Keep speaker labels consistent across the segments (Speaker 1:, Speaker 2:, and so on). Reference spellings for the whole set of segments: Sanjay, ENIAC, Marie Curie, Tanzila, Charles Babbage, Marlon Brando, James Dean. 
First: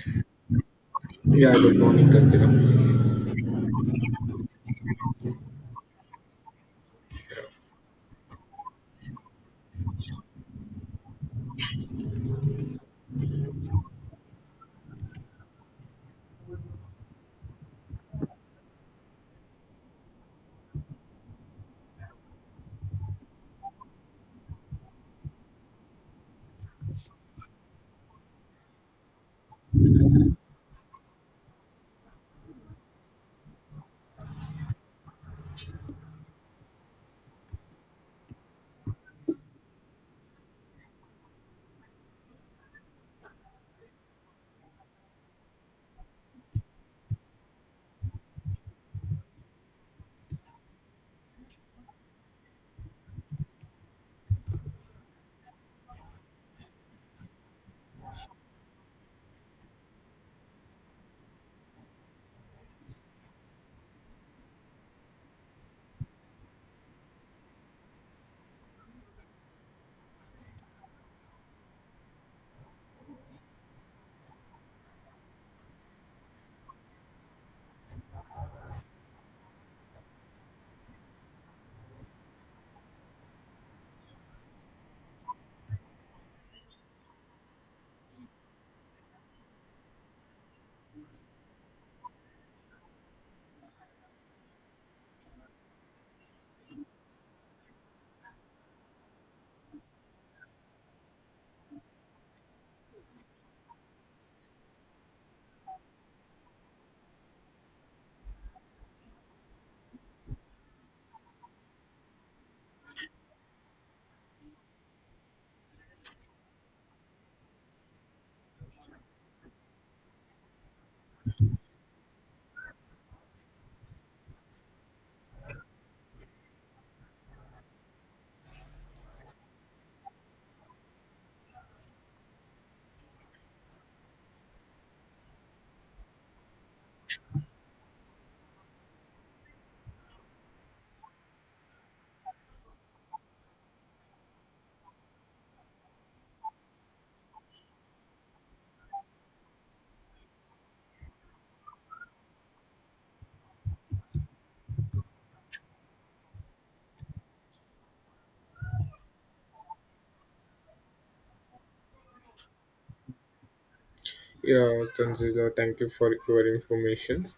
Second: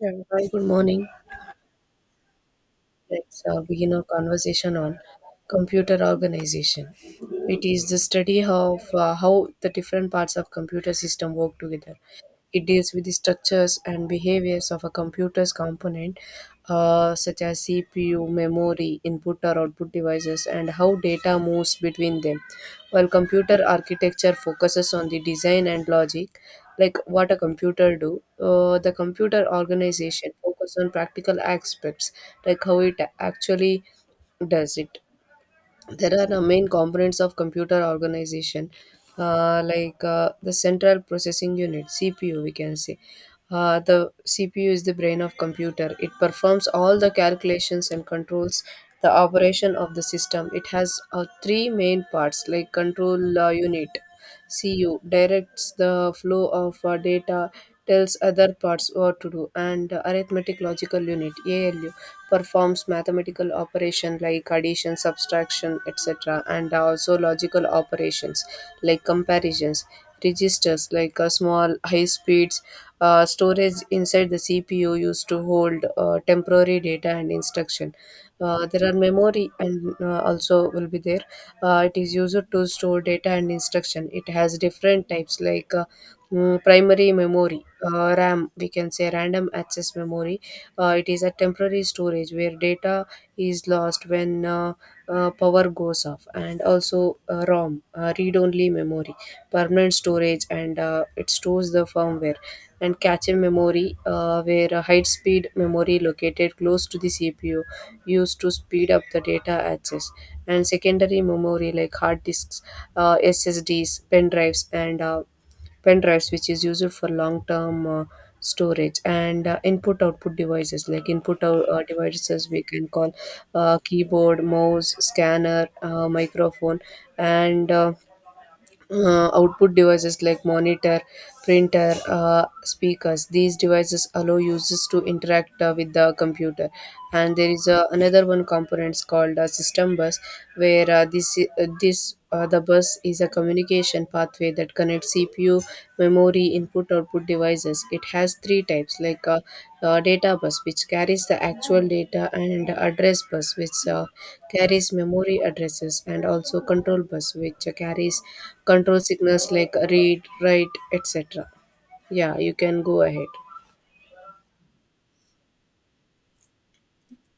Speaker 1: Yeah, hi, good morning.
Speaker 2: Yeah, good morning, Tanzila.
Speaker 1: Let's begin our conversation on computer organization. It is the study of how the different parts of computer system work together. It deals with the structures and behaviors of a computer's component, such as CPU, memory, input or output devices, and how data moves between them. While computer architecture focuses on the design and logic, like what a computer do, the computer organization focuses on practical aspects, like how it actually does it. There are main components of computer organization, like the central processing unit, cpu we can say. The cpu is the brain of computer. It performs all the calculations and controls the operation of the system. It has three main parts, like control unit, cu directs the flow of data, tells other parts what to do, and arithmetic logical unit, alu performs mathematical operation like addition, subtraction, etc., and also logical operations like comparisons, registers like a small high speeds. Storage inside the CPU used to hold temporary data and instruction. There are memory and also will be there. It is used to store data and instruction. It has different types, like primary memory, RAM, we can say random access memory. It is a temporary storage where data is lost when power goes off, and also ROM, read only memory, permanent storage, and it stores the firmware. And cache memory, where a high speed memory located close to the CPU used to speed up the data access. And secondary memory like hard disks, SSDs, pen drives, and pen drives which is used for long term storage, and input output devices, like devices we can call keyboard, mouse, scanner, microphone, and output devices like monitor, printer, speakers. These devices allow users to interact with the computer. And there is another one component called system bus, where this this the bus is a communication pathway that connects CPU, memory, input/output devices. It has three types, like a, data bus, which carries the actual data, and address bus, which carries memory addresses, and also control bus, which carries control signals like read, write, etc. Yeah, you can go ahead.
Speaker 2: Yeah, Tanzila, thank you for your informations.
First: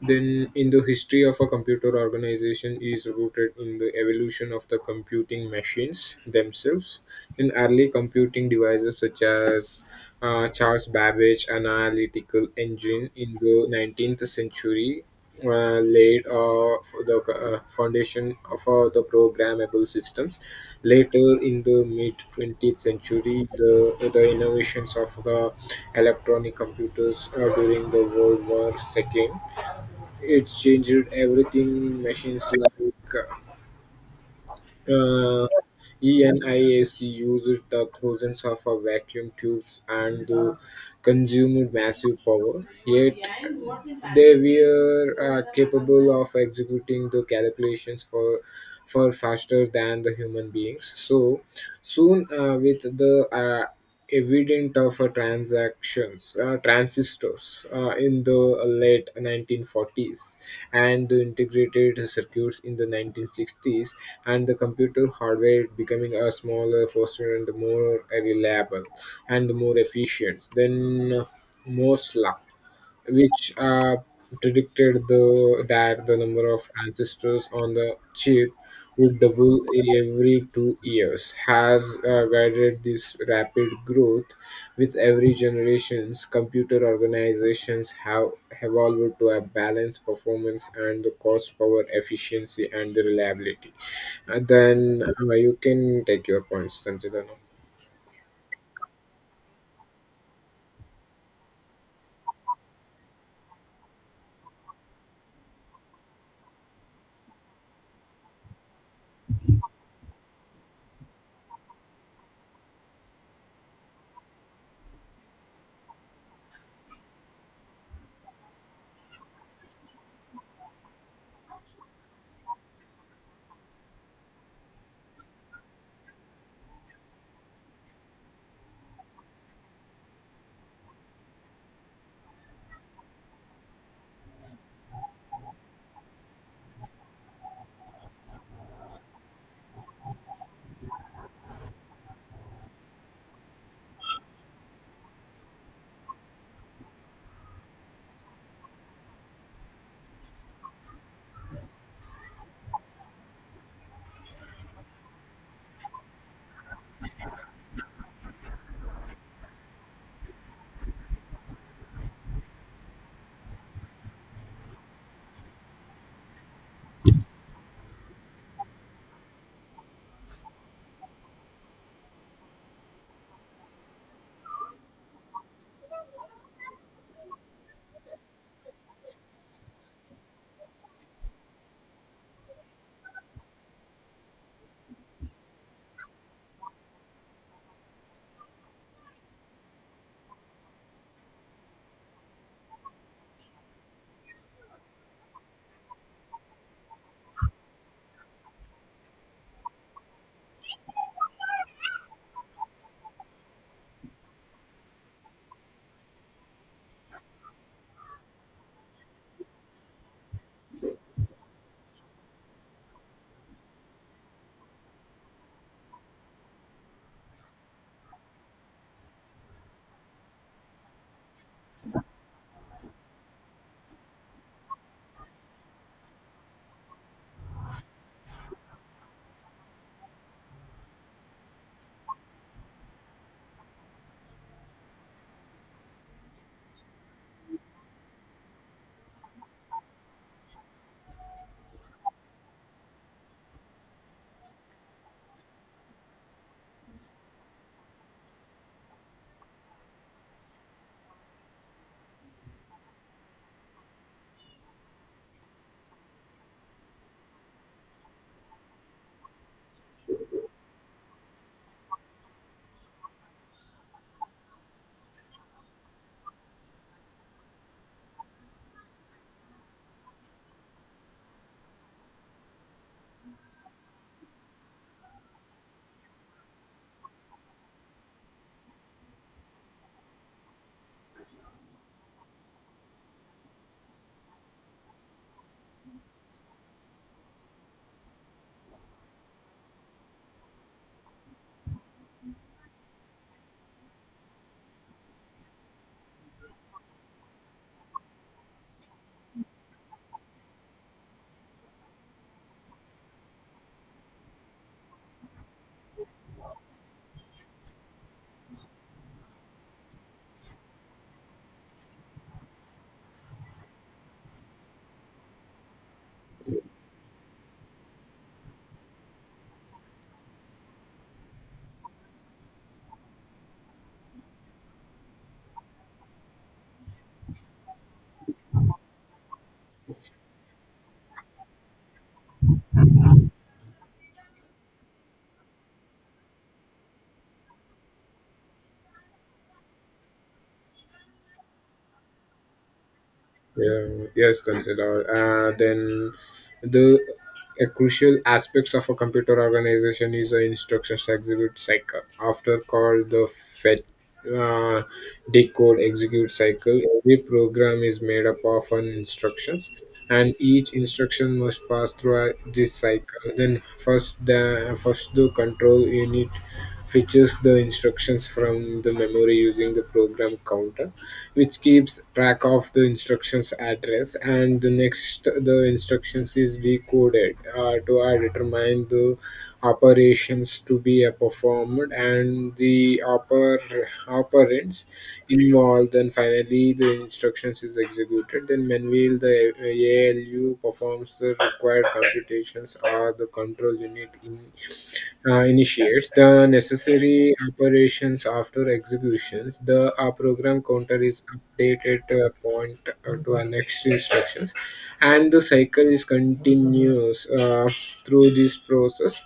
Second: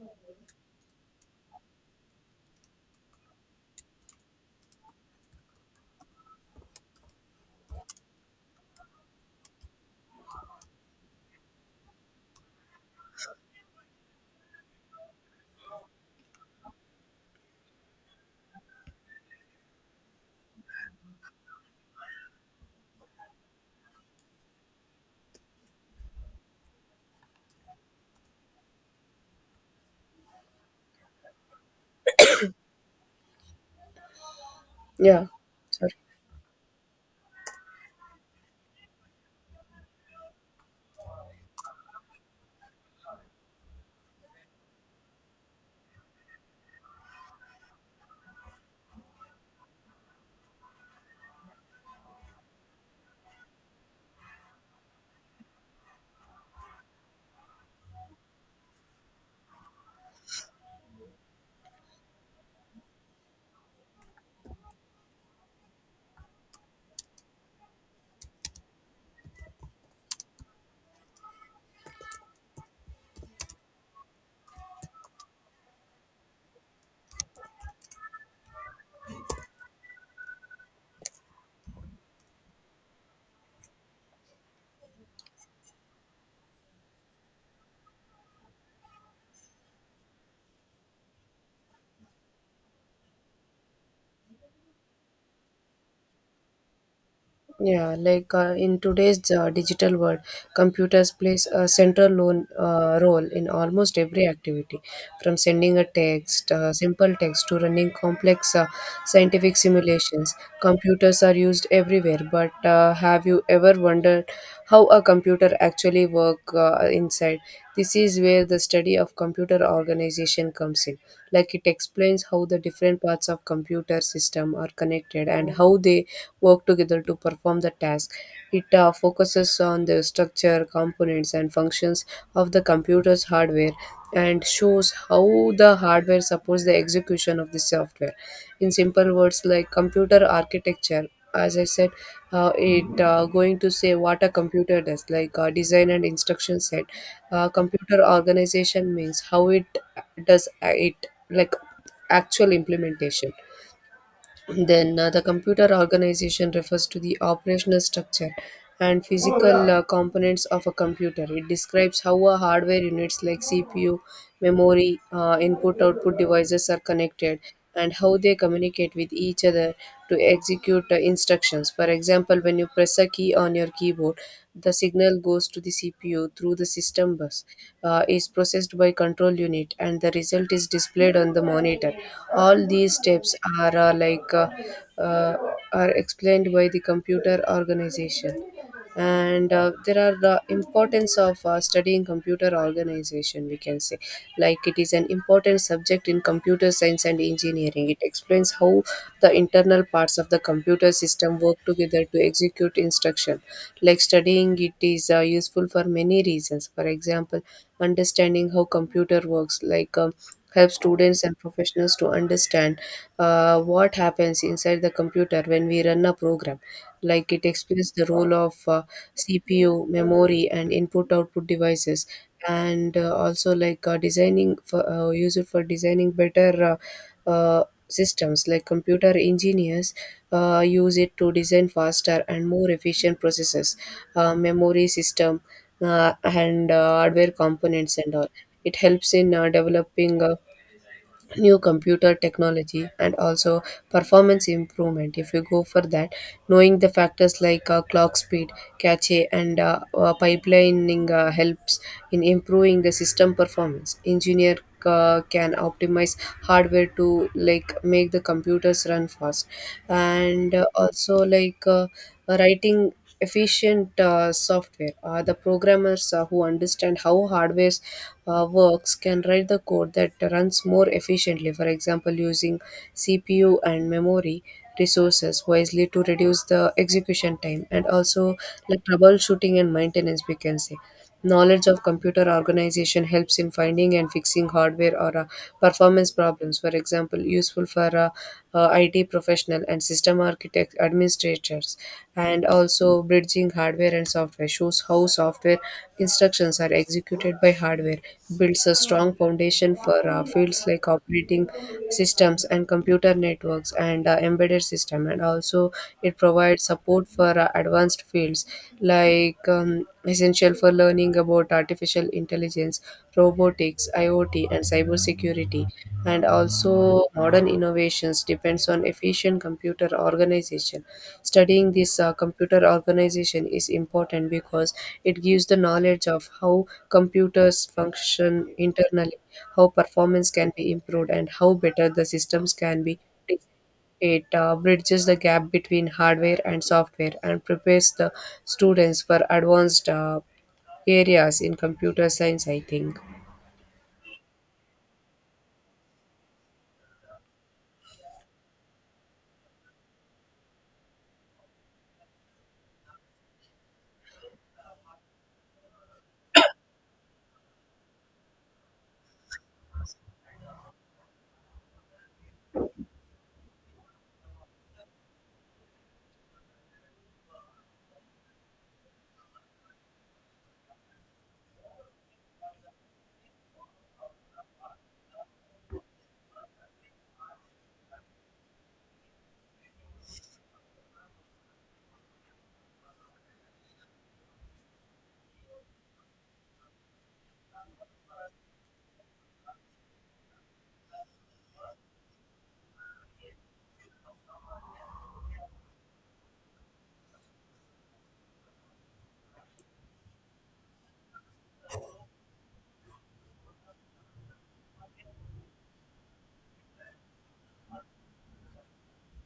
Speaker 2: Then, in the history of a computer organization is rooted in the evolution of the computing machines themselves. In early computing devices such as Charles Babbage analytical engine in the 19th century laid for the foundation for the programmable systems. Later in the mid 20th century, the innovations of the electronic computers during the World War II, it changed everything. Machines like
Speaker 1: Yeah,
Speaker 2: uh,
Speaker 1: sorry.
Speaker 2: ENIAC uses the thousands of vacuum tubes and consumed massive power, yet they were capable of executing the calculations for far faster than the human beings. So soon, with the evident of transactions, transistors in the late 1940s and the integrated circuits in the 1960s and the computer hardware becoming a smaller, faster and more reliable and more efficient. Then most more luck which predicted that the number of transistors on the chip would double every 2 years, has guided this rapid growth. With every generations, computer organizations have evolved to a balance performance and the cost, power, efficiency, and the reliability. And then you can take your points, Sanjay.
Speaker 1: Yeah, like in today's digital world, computers plays a central role in almost every activity, from sending a text, simple text, to running complex scientific simulations. Computers are used everywhere, but have you ever wondered how a computer actually work inside? This is where the study of computer organization comes in. Like, it explains how the different parts of computer system are connected and how they work together to perform the task. It focuses on the structure, components, and functions of the computer's hardware, and shows how the hardware supports the execution of the software. In simple words, like computer architecture, as I said, it going to say what a computer does, like design and instruction set. Computer organization means how it does it, like actual implementation. Then the computer organization refers to the operational structure and physical components of a computer. It describes how a hardware units like CPU, memory, input output devices are connected and how they communicate with each other to execute instructions. For example, when you press a key on your keyboard, the signal goes to the CPU through the system bus, is processed by control unit, and the result is displayed on the monitor. All these steps are uh, are explained by the computer organization. And there are the importance of studying computer organization, we can say. Like, it is an important subject in computer science and engineering. It explains how the internal parts of the computer system work together to execute instruction. Like, studying it is useful for many reasons. For example, understanding how computer works, like help students and professionals to understand what happens inside the computer when we run a program. Like, it explains the role of cpu, memory, and input output devices. And also, like designing for use it for designing better systems. Like, computer engineers use it to design faster and more efficient processes, memory system, and hardware components and all. It helps in developing new computer technology, and also performance improvement. If you go for that, knowing the factors like clock speed, cache, and pipelining helps in improving the system performance. Engineer can optimize hardware to like make the computers run fast, and also, like writing efficient software. The programmers who understand how hardware works can write the code that runs more efficiently, for example, using CPU and memory resources wisely to reduce the execution time. And also, like troubleshooting and maintenance, we can say. Knowledge of computer organization helps in finding and fixing hardware or performance problems, for example, useful for IT professional and system architect administrators. And also, bridging hardware and software shows how software instructions are executed by hardware, builds a strong foundation for fields like operating systems and computer networks and embedded system. And also, it provides support for for advanced fields, like essential for learning about artificial intelligence, robotics, IoT, and cybersecurity. And also, modern innovations depends on efficient computer organization. Studying this computer organization is important because it gives the knowledge of how computers function internally, how performance can be improved, and how better the systems can be designed. It bridges the gap between hardware and software, and prepares the students for advanced areas in computer science, I think.
Speaker 2: Yeah, yes, consider. Then the a crucial aspects of a computer organization is the instructions execute cycle, after called the fetch uh, decode execute cycle. Every program is made up of an instructions, and each instruction must pass through this cycle. Then first the control unit fetches the instructions from the memory using the program counter which keeps track of the instruction's address, and the next the instructions is decoded to determine the operations to be performed and the operands involved. Then finally, the instructions is executed. Then manual the ALU performs the required computations or the control unit in initiates the necessary operations after executions. The program counter is updated to a point to our next instructions, and the cycle is continuous through this process.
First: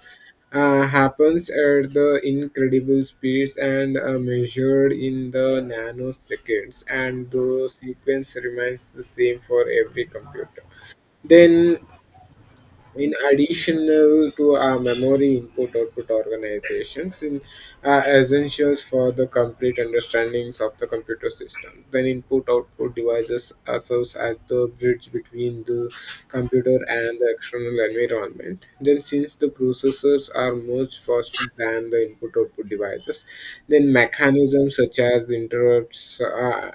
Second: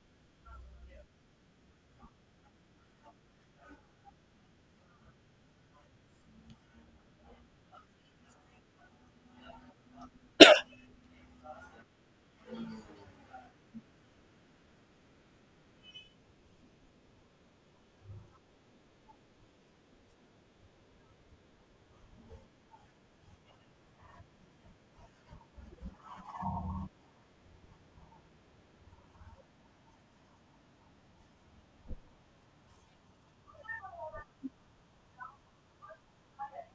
Speaker 2: Happens at the incredible speeds and measured in the nanoseconds, and the sequence remains the same for every computer. Then in addition to our memory input output organizations in, are essentials for the complete understandings of the computer system, then input output devices are serves as the bridge between the computer and the external environment, then since the processors are much faster than the input output devices, then mechanisms such as the interrupts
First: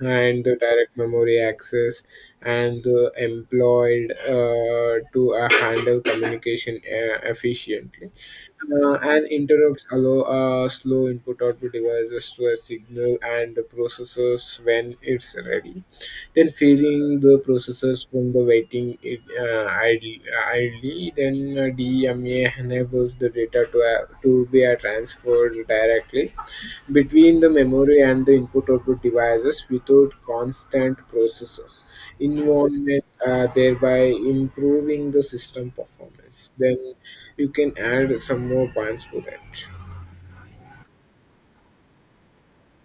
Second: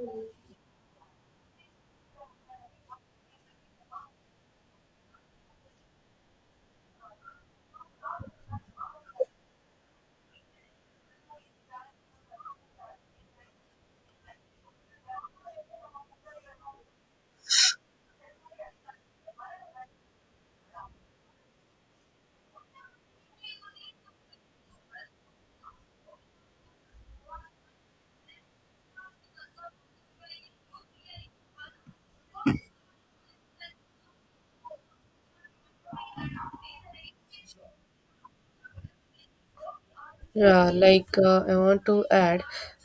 Speaker 2: and the direct memory access and employed to handle communication efficiently. And interrupts allow a slow input output devices to a signal and the processors when it's ready. Then freeing the processors from the waiting it, idly, then DMA enables the data to be transferred directly between the memory and the input-output devices without constant processors involvement, thereby improving the system performance. Then you can add some more points to that.
Speaker 1: Yeah, like I want to add,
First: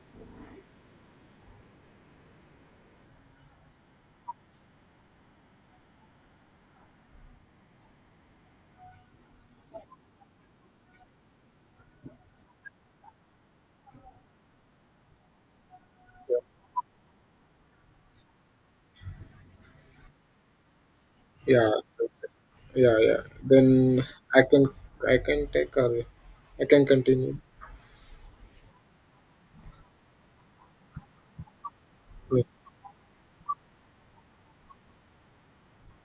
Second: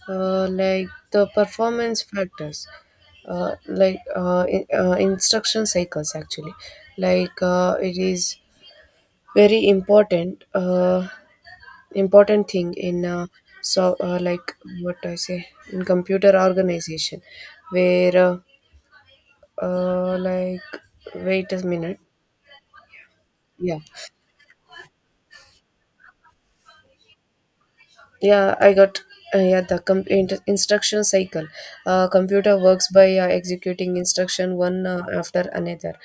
Speaker 1: like the performance factors, instruction cycles, actually, like it is very important, important thing in so like what I say in computer organization, where Uh, like, wait a
Speaker 2: Yeah,
Speaker 1: minute.
Speaker 2: yeah.
Speaker 1: Yeah.
Speaker 2: Then I can I can take or I can continue.
Speaker 1: Yeah, I got instruction cycle. Computer works by executing instruction one after another.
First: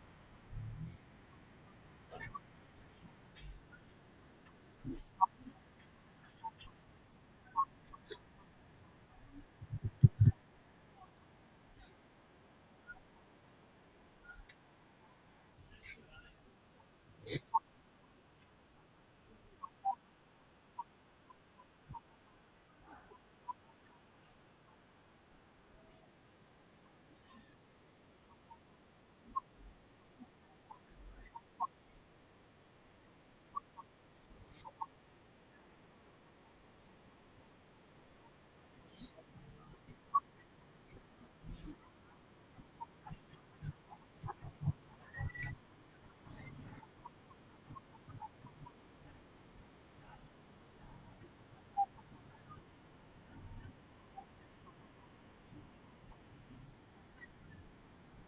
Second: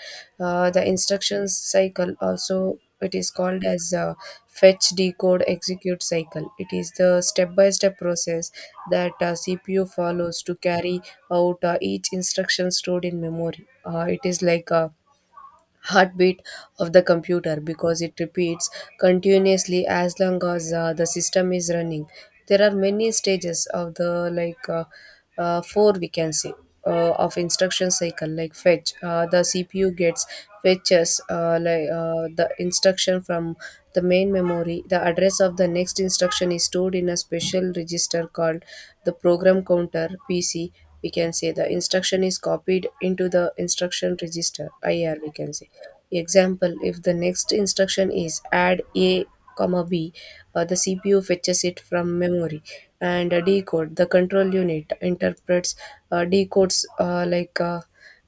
Speaker 1: The instruction cycle, also it is called as fetch decode execute cycle. It is the step by step process that CPU follows to carry out each instruction stored in memory. It is like a heartbeat of the computer, because it repeats continuously as long as the system is running. There are many stages of the, like four we can say, of instruction cycle. Like fetch, the cpu gets fetches the instruction from the main memory. The address of the next instruction is stored in a special register called the program counter, pc we can say. The instruction is copied into the instruction register, ir we can say. Example, if the next instruction is add A, comma B, the CPU fetches it from memory, and decode. The control unit interprets, decodes,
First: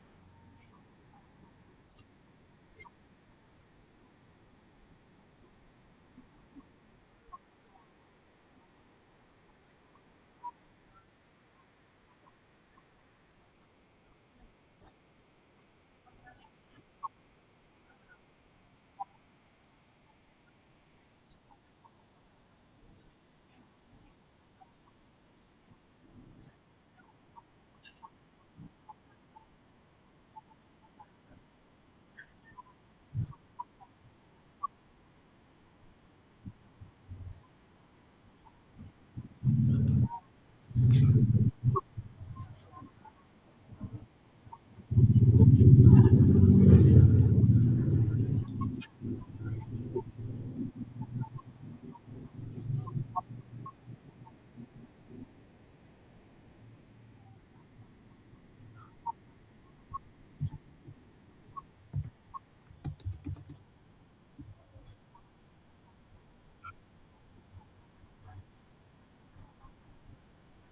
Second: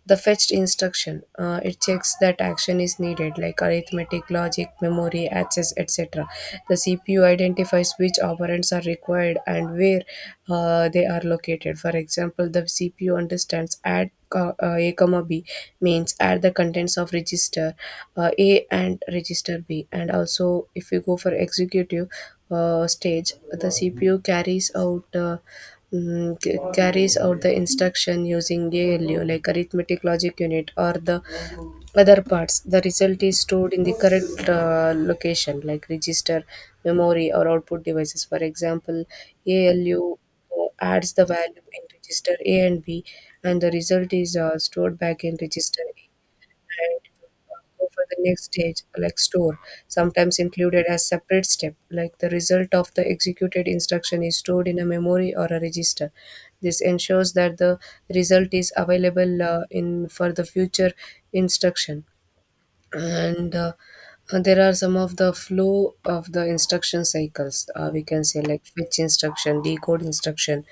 Speaker 1: the fetched instruction. It checks that action is needed, like arithmetic, logic, memory, access, etc. The CPU identifies which operands are required and where they are located. For example, the CPU understands add a comma b means add the contents of register a and register b. And also, if you go for executive stage, the cpu carries out carries out the instruction using ALU, like arithmetic logic unit, or the other parts. The result is stored in the correct location, like register, memory, or output devices. For example, ALU adds the value in register A and B, and the result is stored back in register A. And go for the next stage, like store, sometimes included as separate step, like the result of the executed instruction is stored in a memory or a register. This ensures that the result is available in for the future instruction. And there are some of the flow of the instruction cycles, we can say, like fetch instruction, decode instruction,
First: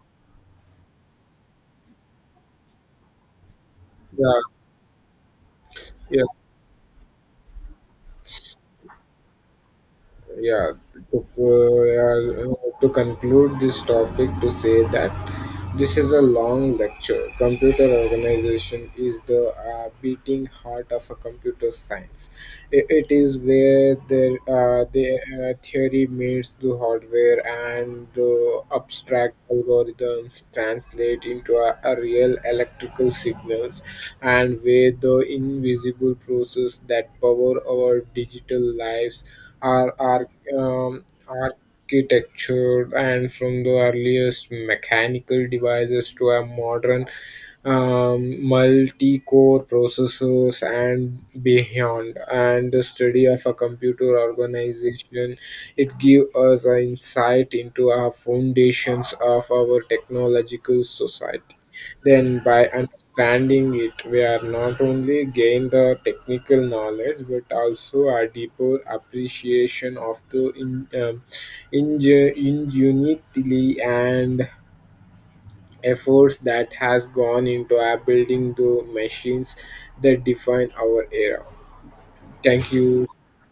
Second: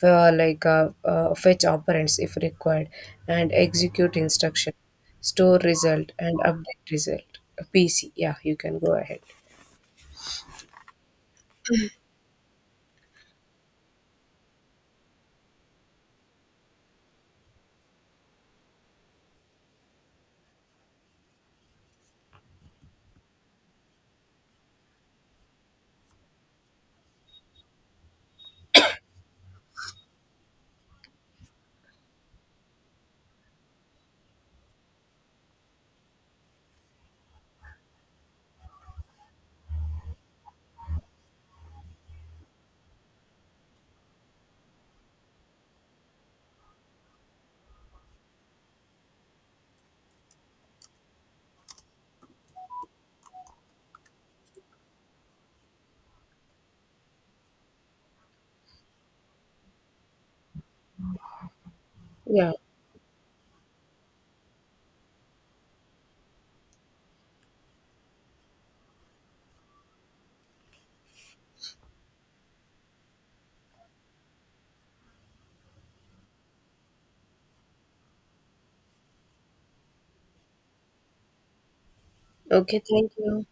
Speaker 1: for like fetch operands if required, and execute
Speaker 2: Yeah,
Speaker 1: instruction, store result,
Speaker 2: yeah.
Speaker 1: and update result pc. Yeah, you can go ahead.
Speaker 2: yeah to, to conclude this topic, to say that this is a long lecture. Computer organization is the beating heart of a computer science. It is where theory meets the hardware and the abstract algorithms translate into a real electrical signals, and where the invisible process that power our digital lives are architecture, and from the earliest mechanical devices to a modern multi-core processors and beyond, and the study of a computer organization, it gives us an insight into our foundations of our technological society. Then,
Speaker 1: Yeah,
Speaker 2: by understanding it, we are not only gain the technical knowledge but also a deeper appreciation of the ingenuity and efforts that has gone into building the machines that define our era. Thank
Speaker 1: okay,
Speaker 2: you.
Speaker 1: thank you.